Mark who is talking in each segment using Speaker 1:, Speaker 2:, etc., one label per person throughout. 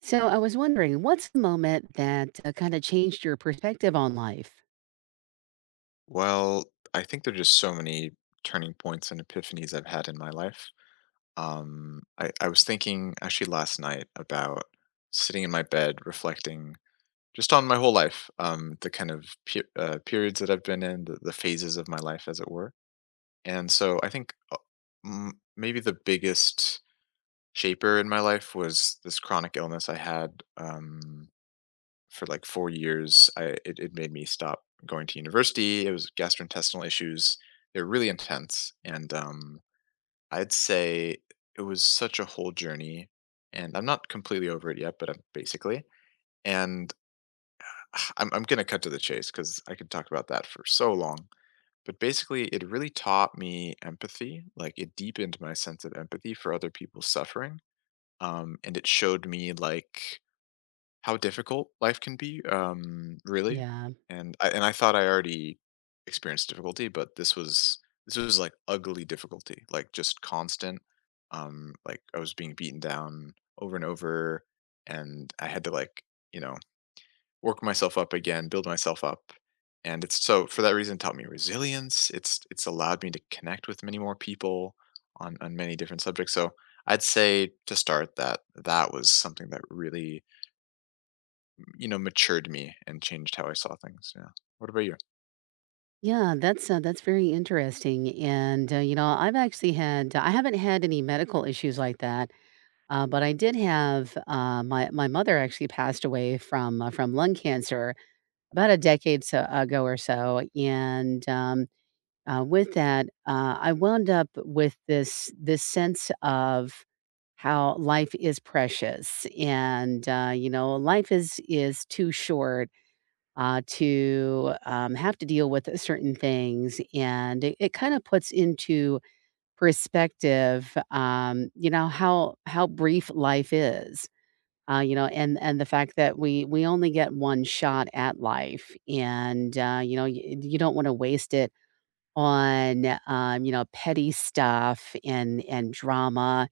Speaker 1: So I was wondering, what's the moment that kind of changed your perspective on life?
Speaker 2: Well, I think there are just so many turning points and epiphanies I've had in my life. I was thinking actually last night about sitting in my bed reflecting just on my whole life, the kind of periods that I've been in, the phases of my life, as it were. And so I think maybe the biggest shaper in my life was this chronic illness I had. Um, for like 4 years. It made me stop going to university. It was gastrointestinal issues. They're really intense, and I'd say it was such a whole journey. And I'm not completely over it yet, but I'm basically. And I'm gonna cut to the chase because I could talk about that for so long. But basically, it really taught me empathy. Like it deepened my sense of empathy for other people's suffering. And it showed me like how difficult life can be, really.
Speaker 1: Yeah.
Speaker 2: And I thought I already experienced difficulty, but this was like ugly difficulty, like just constant. Like I was being beaten down over and over, and I had to like you know work myself up again, build myself up. And it's so for that reason it taught me resilience. It's allowed me to connect with many more people on many different subjects. So I'd say to start that was something that really matured me and changed how I saw things. Yeah. What about you?
Speaker 1: Yeah, that's very interesting. And I haven't had any medical issues like that, but I did have my mother actually passed away from lung cancer about a decade so, ago or so, and with that, I wound up with this sense of how life is precious, and life is too short to have to deal with certain things, and it kind of puts into perspective, how brief life is. And the fact that we only get one shot at life, and you don't want to waste it on, petty stuff and drama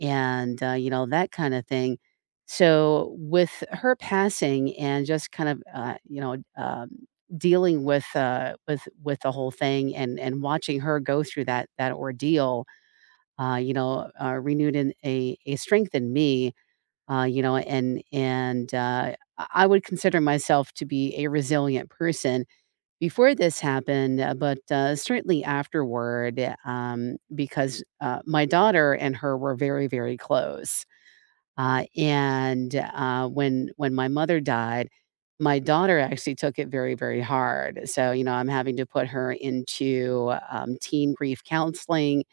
Speaker 1: and, that kind of thing. So with her passing and just kind of, dealing with the whole thing and watching her go through that ordeal, renewed in a strength in me, you know, and I would consider myself to be a resilient person before this happened, but certainly afterward, because my daughter and her were very, very close. And When my mother died, my daughter actually took it very, very hard. So you know, I'm having to put her into teen grief counseling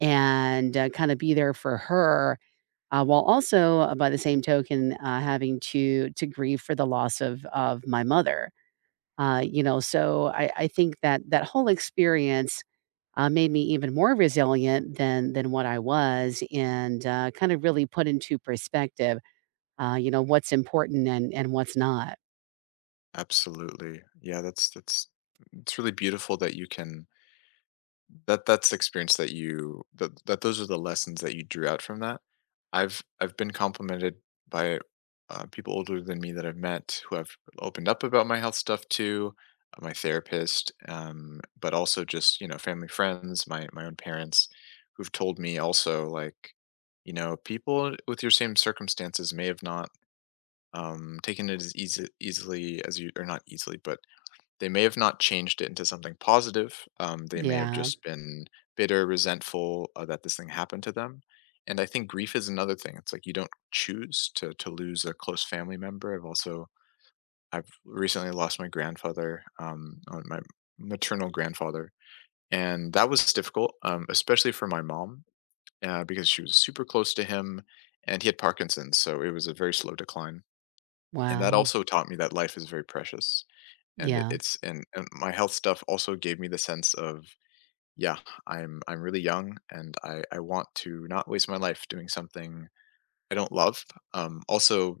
Speaker 1: and kind of be there for her. While also, by the same token, having to grieve for the loss of my mother so I think that that whole experience made me even more resilient than what I was, and kind of really put into perspective, what's important and what's not.
Speaker 2: Absolutely. Yeah, that's it's really beautiful that you can that's the experience that you that that those are the lessons that you drew out from that. I've been complimented by people older than me that I've met who have opened up about my health stuff to my therapist, but also just family friends, my own parents, who've told me also like, you know, people with your same circumstances may have not taken it as easily as you, or not easily, but they may have not changed it into something positive. They may have
Speaker 1: Yeah.
Speaker 2: just been bitter, resentful that this thing happened to them. And I think grief is another thing. It's like you don't choose to lose a close family member. I've recently lost my grandfather, my maternal grandfather, and that was difficult, especially for my mom because she was super close to him, and he had Parkinson's, so it was a very slow decline, and that
Speaker 1: Wow.
Speaker 2: also taught me that life is very precious, and it
Speaker 1: Yeah.
Speaker 2: it's and my health stuff also gave me the sense of, yeah, I'm really young, and I want to not waste my life doing something I don't love. Also,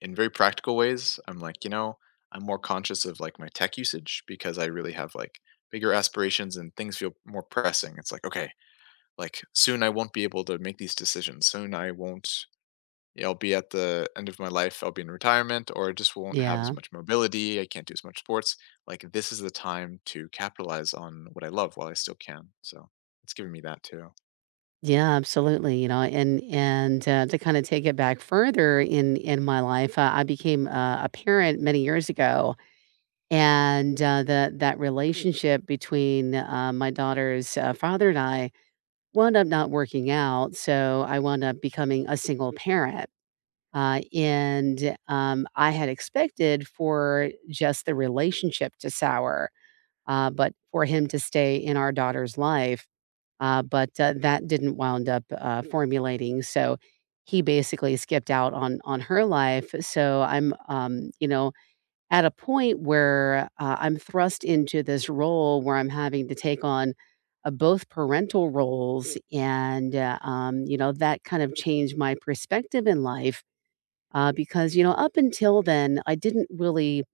Speaker 2: in very practical ways, I'm like, you know, I'm more conscious of, like, my tech usage because I really have, like, bigger aspirations and things feel more pressing. It's like, "Okay, like, soon I won't be able to make these decisions. Soon I won't yeah, I'll be at the end of my life, I'll be in retirement, or I just won't have as
Speaker 1: Yeah.
Speaker 2: much mobility, I can't do as much sports. Like this is the time to capitalize on what I love while I still can. So it's giving me that too."
Speaker 1: Yeah. Absolutely. You know, and To kind of take it back further in my life, I became a parent many years ago, and that that relationship between my daughter's father and I wound up not working out, so I wound up becoming a single parent. And I had expected for just the relationship to sour, but for him to stay in our daughter's life. But That didn't wound up formulating. So he basically skipped out on her life. So I'm, at a point where I'm thrust into this role where I'm having to take on both parental roles, and that kind of changed my perspective in life because you know up until then I didn't really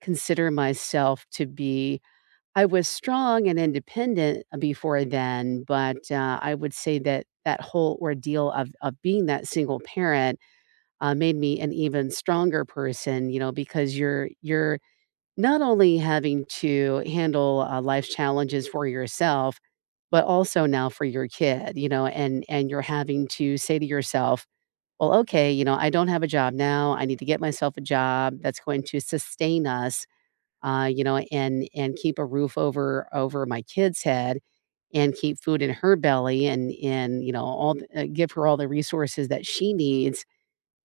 Speaker 1: consider myself to be. I was strong and independent before then, but I would say that that whole ordeal of being that single parent made me an even stronger person. You know, because you're not only having to handle, life's challenges for yourself, but also now for your kid, you know, and you're having to say to yourself, "Well, okay, you know, I don't have a job now. I need to get myself a job that's going to sustain us, and keep a roof over over my kid's head and keep food in her belly and, you know, all the give her all the resources that she needs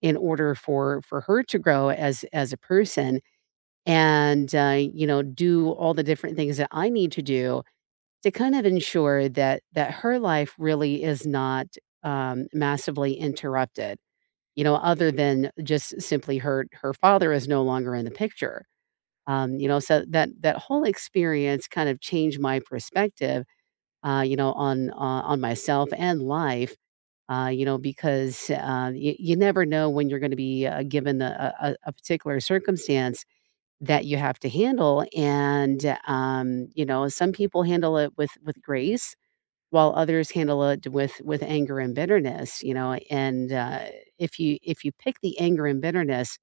Speaker 1: in order for her to grow as a person." And do all the different things that I need to do to kind of ensure that that her life really is not massively interrupted, you know, other than just simply her her father is no longer in the picture. So that that whole experience kind of changed my perspective on myself and life, because you never know when you're going to be given the, a particular circumstance that you have to handle and, some people handle it with grace, while others handle it with anger and bitterness, you know, and, if you pick the anger and bitterness,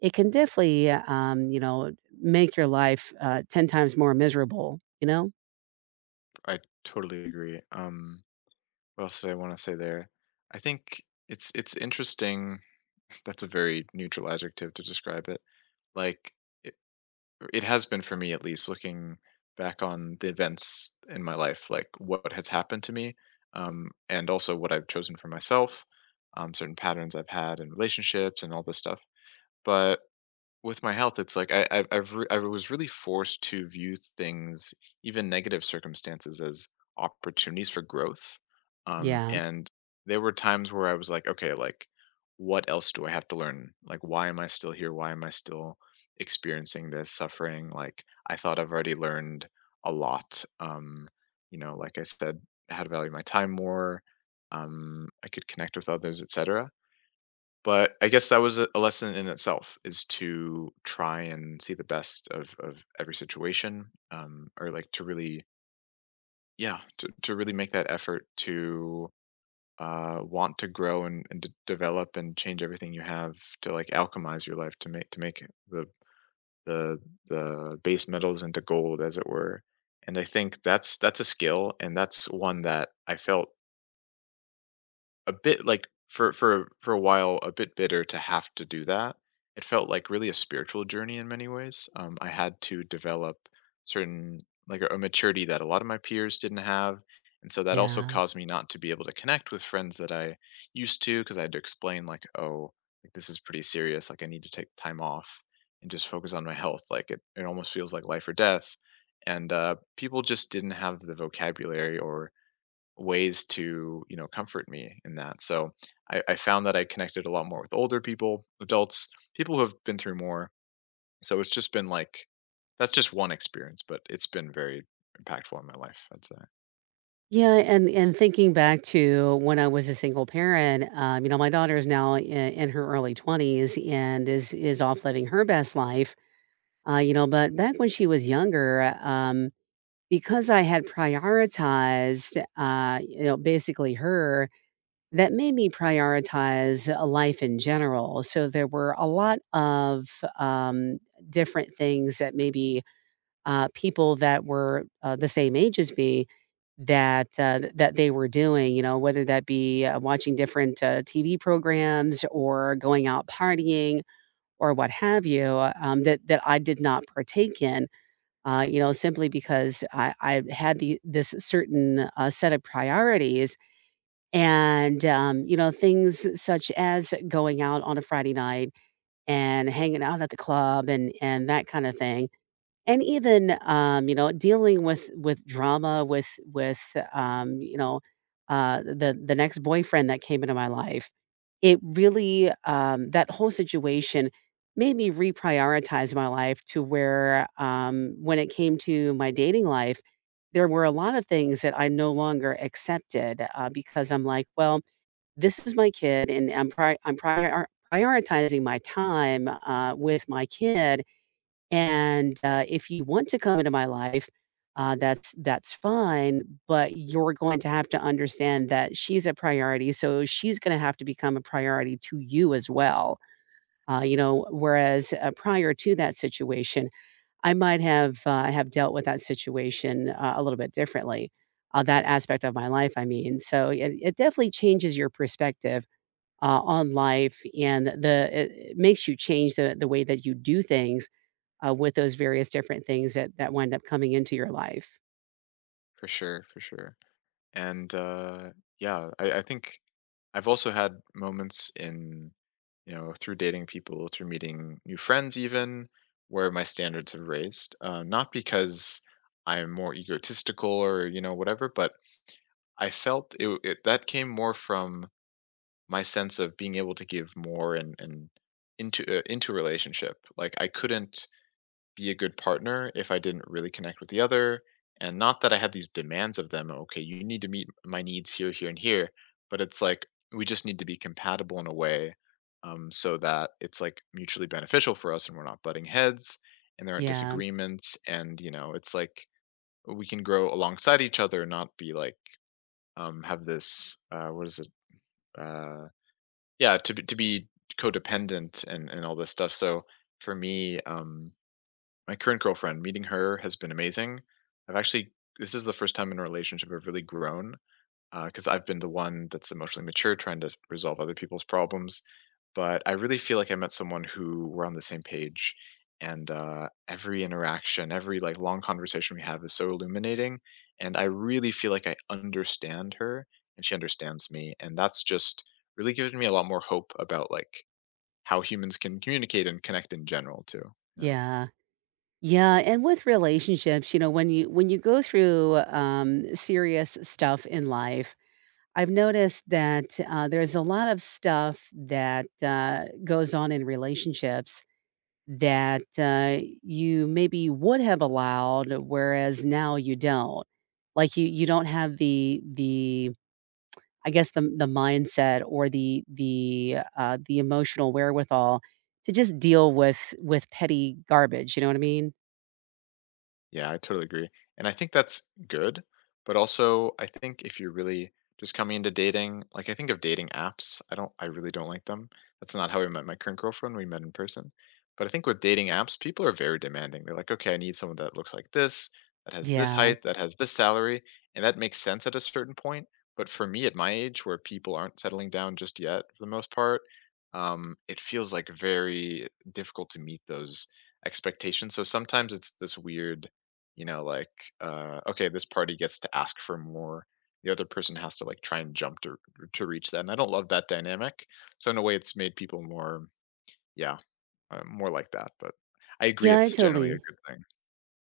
Speaker 1: it can definitely, make your life, 10 times more miserable, you know?
Speaker 2: I totally agree. What else did I want to say there? I think it's interesting. That's a very neutral adjective to describe it. Like it has been for me at least looking back on the events in my life like what has happened to me, and also what I've chosen for myself, certain patterns I've had in relationships and all this stuff. But with my health, it's like I was really forced to view things, even negative circumstances, as opportunities for growth.
Speaker 1: Yeah,
Speaker 2: And there were times where I was like, okay, like what else do I have to learn? Like, why am I still here? Why am I still experiencing this suffering? Like, I thought I've already learned a lot. You know, like I said, how to value my time more. I could connect with others, etc, but I guess that was a lesson in itself is to try and see the best of every situation, or like to really, yeah, to really make that effort to want to grow, and to develop and change. Everything you have to like alchemize your life to make the the the base metals into gold, as it were. And I think that's a skill, and that's one that I felt a bit like for a while a bit bitter to have to do that. It felt like really a spiritual journey in many ways. I had to develop certain, like a maturity that a lot of my peers didn't have, and so that also
Speaker 1: yeah.
Speaker 2: caused me not to be able to connect with friends that I used to, because I had to explain like, oh, like this is pretty serious. Like I need to take time off and just focus on my health. Like it almost feels like life or death. And people just didn't have the vocabulary or ways to comfort me in that. So I found that I connected a lot more with older people, adults, people who have been through more. So it's just been like, that's just one experience, but it's been very impactful in my life, I'd say.
Speaker 1: Yeah, and thinking back to when I was a single parent, my daughter is now in her early 20s and is off living her best life. But back when she was younger, because I had prioritized, basically her, that made me prioritize life in general. So there were a lot of um, different things that maybe people that were the same age as me that that they were doing, you know, whether that be watching different TV programs or going out partying or what have you that that I did not partake in simply because I had the this certain set of priorities, and things such as going out on a Friday night and hanging out at the club and that kind of thing and even, dealing with drama with, um, you know, the next boyfriend that came into my life, it really, that whole situation made me reprioritize my life to where, when it came to my dating life, there were a lot of things that I no longer accepted, because I'm like, "Well, this is my kid, and I'm pri I'm prior prioritizing my time, with my kid." And, if you want to come into my life, that's fine, but you're going to have to understand that she's a priority, so she's gonna have to become a priority to you as well. You know, whereas, prior to that situation, I might have dealt with that situation, a little bit differently, that aspect of my life, I mean. So it definitely changes your perspective, on life and the it makes you change the way that you do things with those various different things that that wind up coming into your life.
Speaker 2: For sure, for sure. And uh, yeah, I think I've also had moments in, you know, through dating people, through meeting new friends even, where my standards have raised, not because I'm more egotistical or you know whatever, but I felt it, it that came more from my sense of being able to give more, and into a relationship. Like I couldn't be a good partner if I didn't really connect with the other, and not that I had these demands of them. Okay, you need to meet my needs here, here, and here. But it's like we just need to be compatible in a way, so that it's like mutually beneficial for us, and we're not butting heads, and there aren't
Speaker 1: Yeah.
Speaker 2: disagreements, and you know, it's like we can grow alongside each other, not be like, have this what is it? Uh, yeah, to to be codependent and all this stuff. So for me, my current girlfriend, meeting her has been amazing. I've actually, this is the first time in a relationship I've really grown, because I've been the one that's emotionally mature trying to resolve other people's problems. But I really feel like I met someone who we're on the same page, and every interaction, every like long conversation we have is so illuminating. And I really feel like I understand her, and she understands me, and that's just really given me a lot more hope about like how humans can communicate and connect in general too. Yeah.
Speaker 1: Yeah. Yeah, and with relationships, you know, when you go through serious stuff in life, I've noticed that there's a lot of stuff that goes on in relationships that you maybe would have allowed, whereas now you don't. Like you don't have the I guess the, mindset or the emotional wherewithal to just deal with petty garbage, you know what I mean?
Speaker 2: Yeah, I totally agree. And I think that's good. But also, I think if you're really just coming into dating, like I think of dating apps, I really don't like them. That's not how we met my current girlfriend. We met in person. But I think with dating apps, people are very demanding. They're like, okay, I need someone that looks like this, that has this
Speaker 1: Yeah.
Speaker 2: height, that has this salary. And that makes sense at a certain point. But for me at my age, where people aren't settling down just yet for the most part, it feels like very difficult to meet those expectations. So sometimes it's this weird, you know, like, okay, this party gets to ask for more. The other person has to like try and jump to reach that, and I don't love that dynamic. So in a way, it's made people more, yeah, more like that. But I agree,
Speaker 1: Yeah, I
Speaker 2: it's generally a
Speaker 1: totally
Speaker 2: good thing.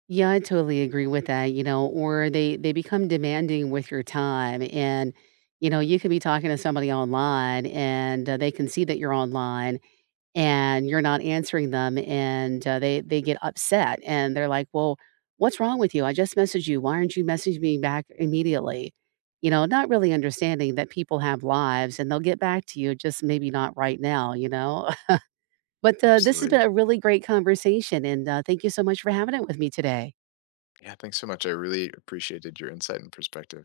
Speaker 1: yeah, I totally agree with that, you know, or they become demanding with your time and, you know, you could be talking to somebody online and, they can see that you're online and you're not answering them and, they get upset and they're like, "Well, what's wrong with you? I just messaged you. Why aren't you messaging me back immediately?" You know, not really understanding that people have lives and they'll get back to you, just maybe not right now, you know? But, this has
Speaker 2: Absolutely.
Speaker 1: been a really great conversation, and, thank you so much for having it with me today.
Speaker 2: Yeah, thanks so much. I really appreciated your insight and perspective.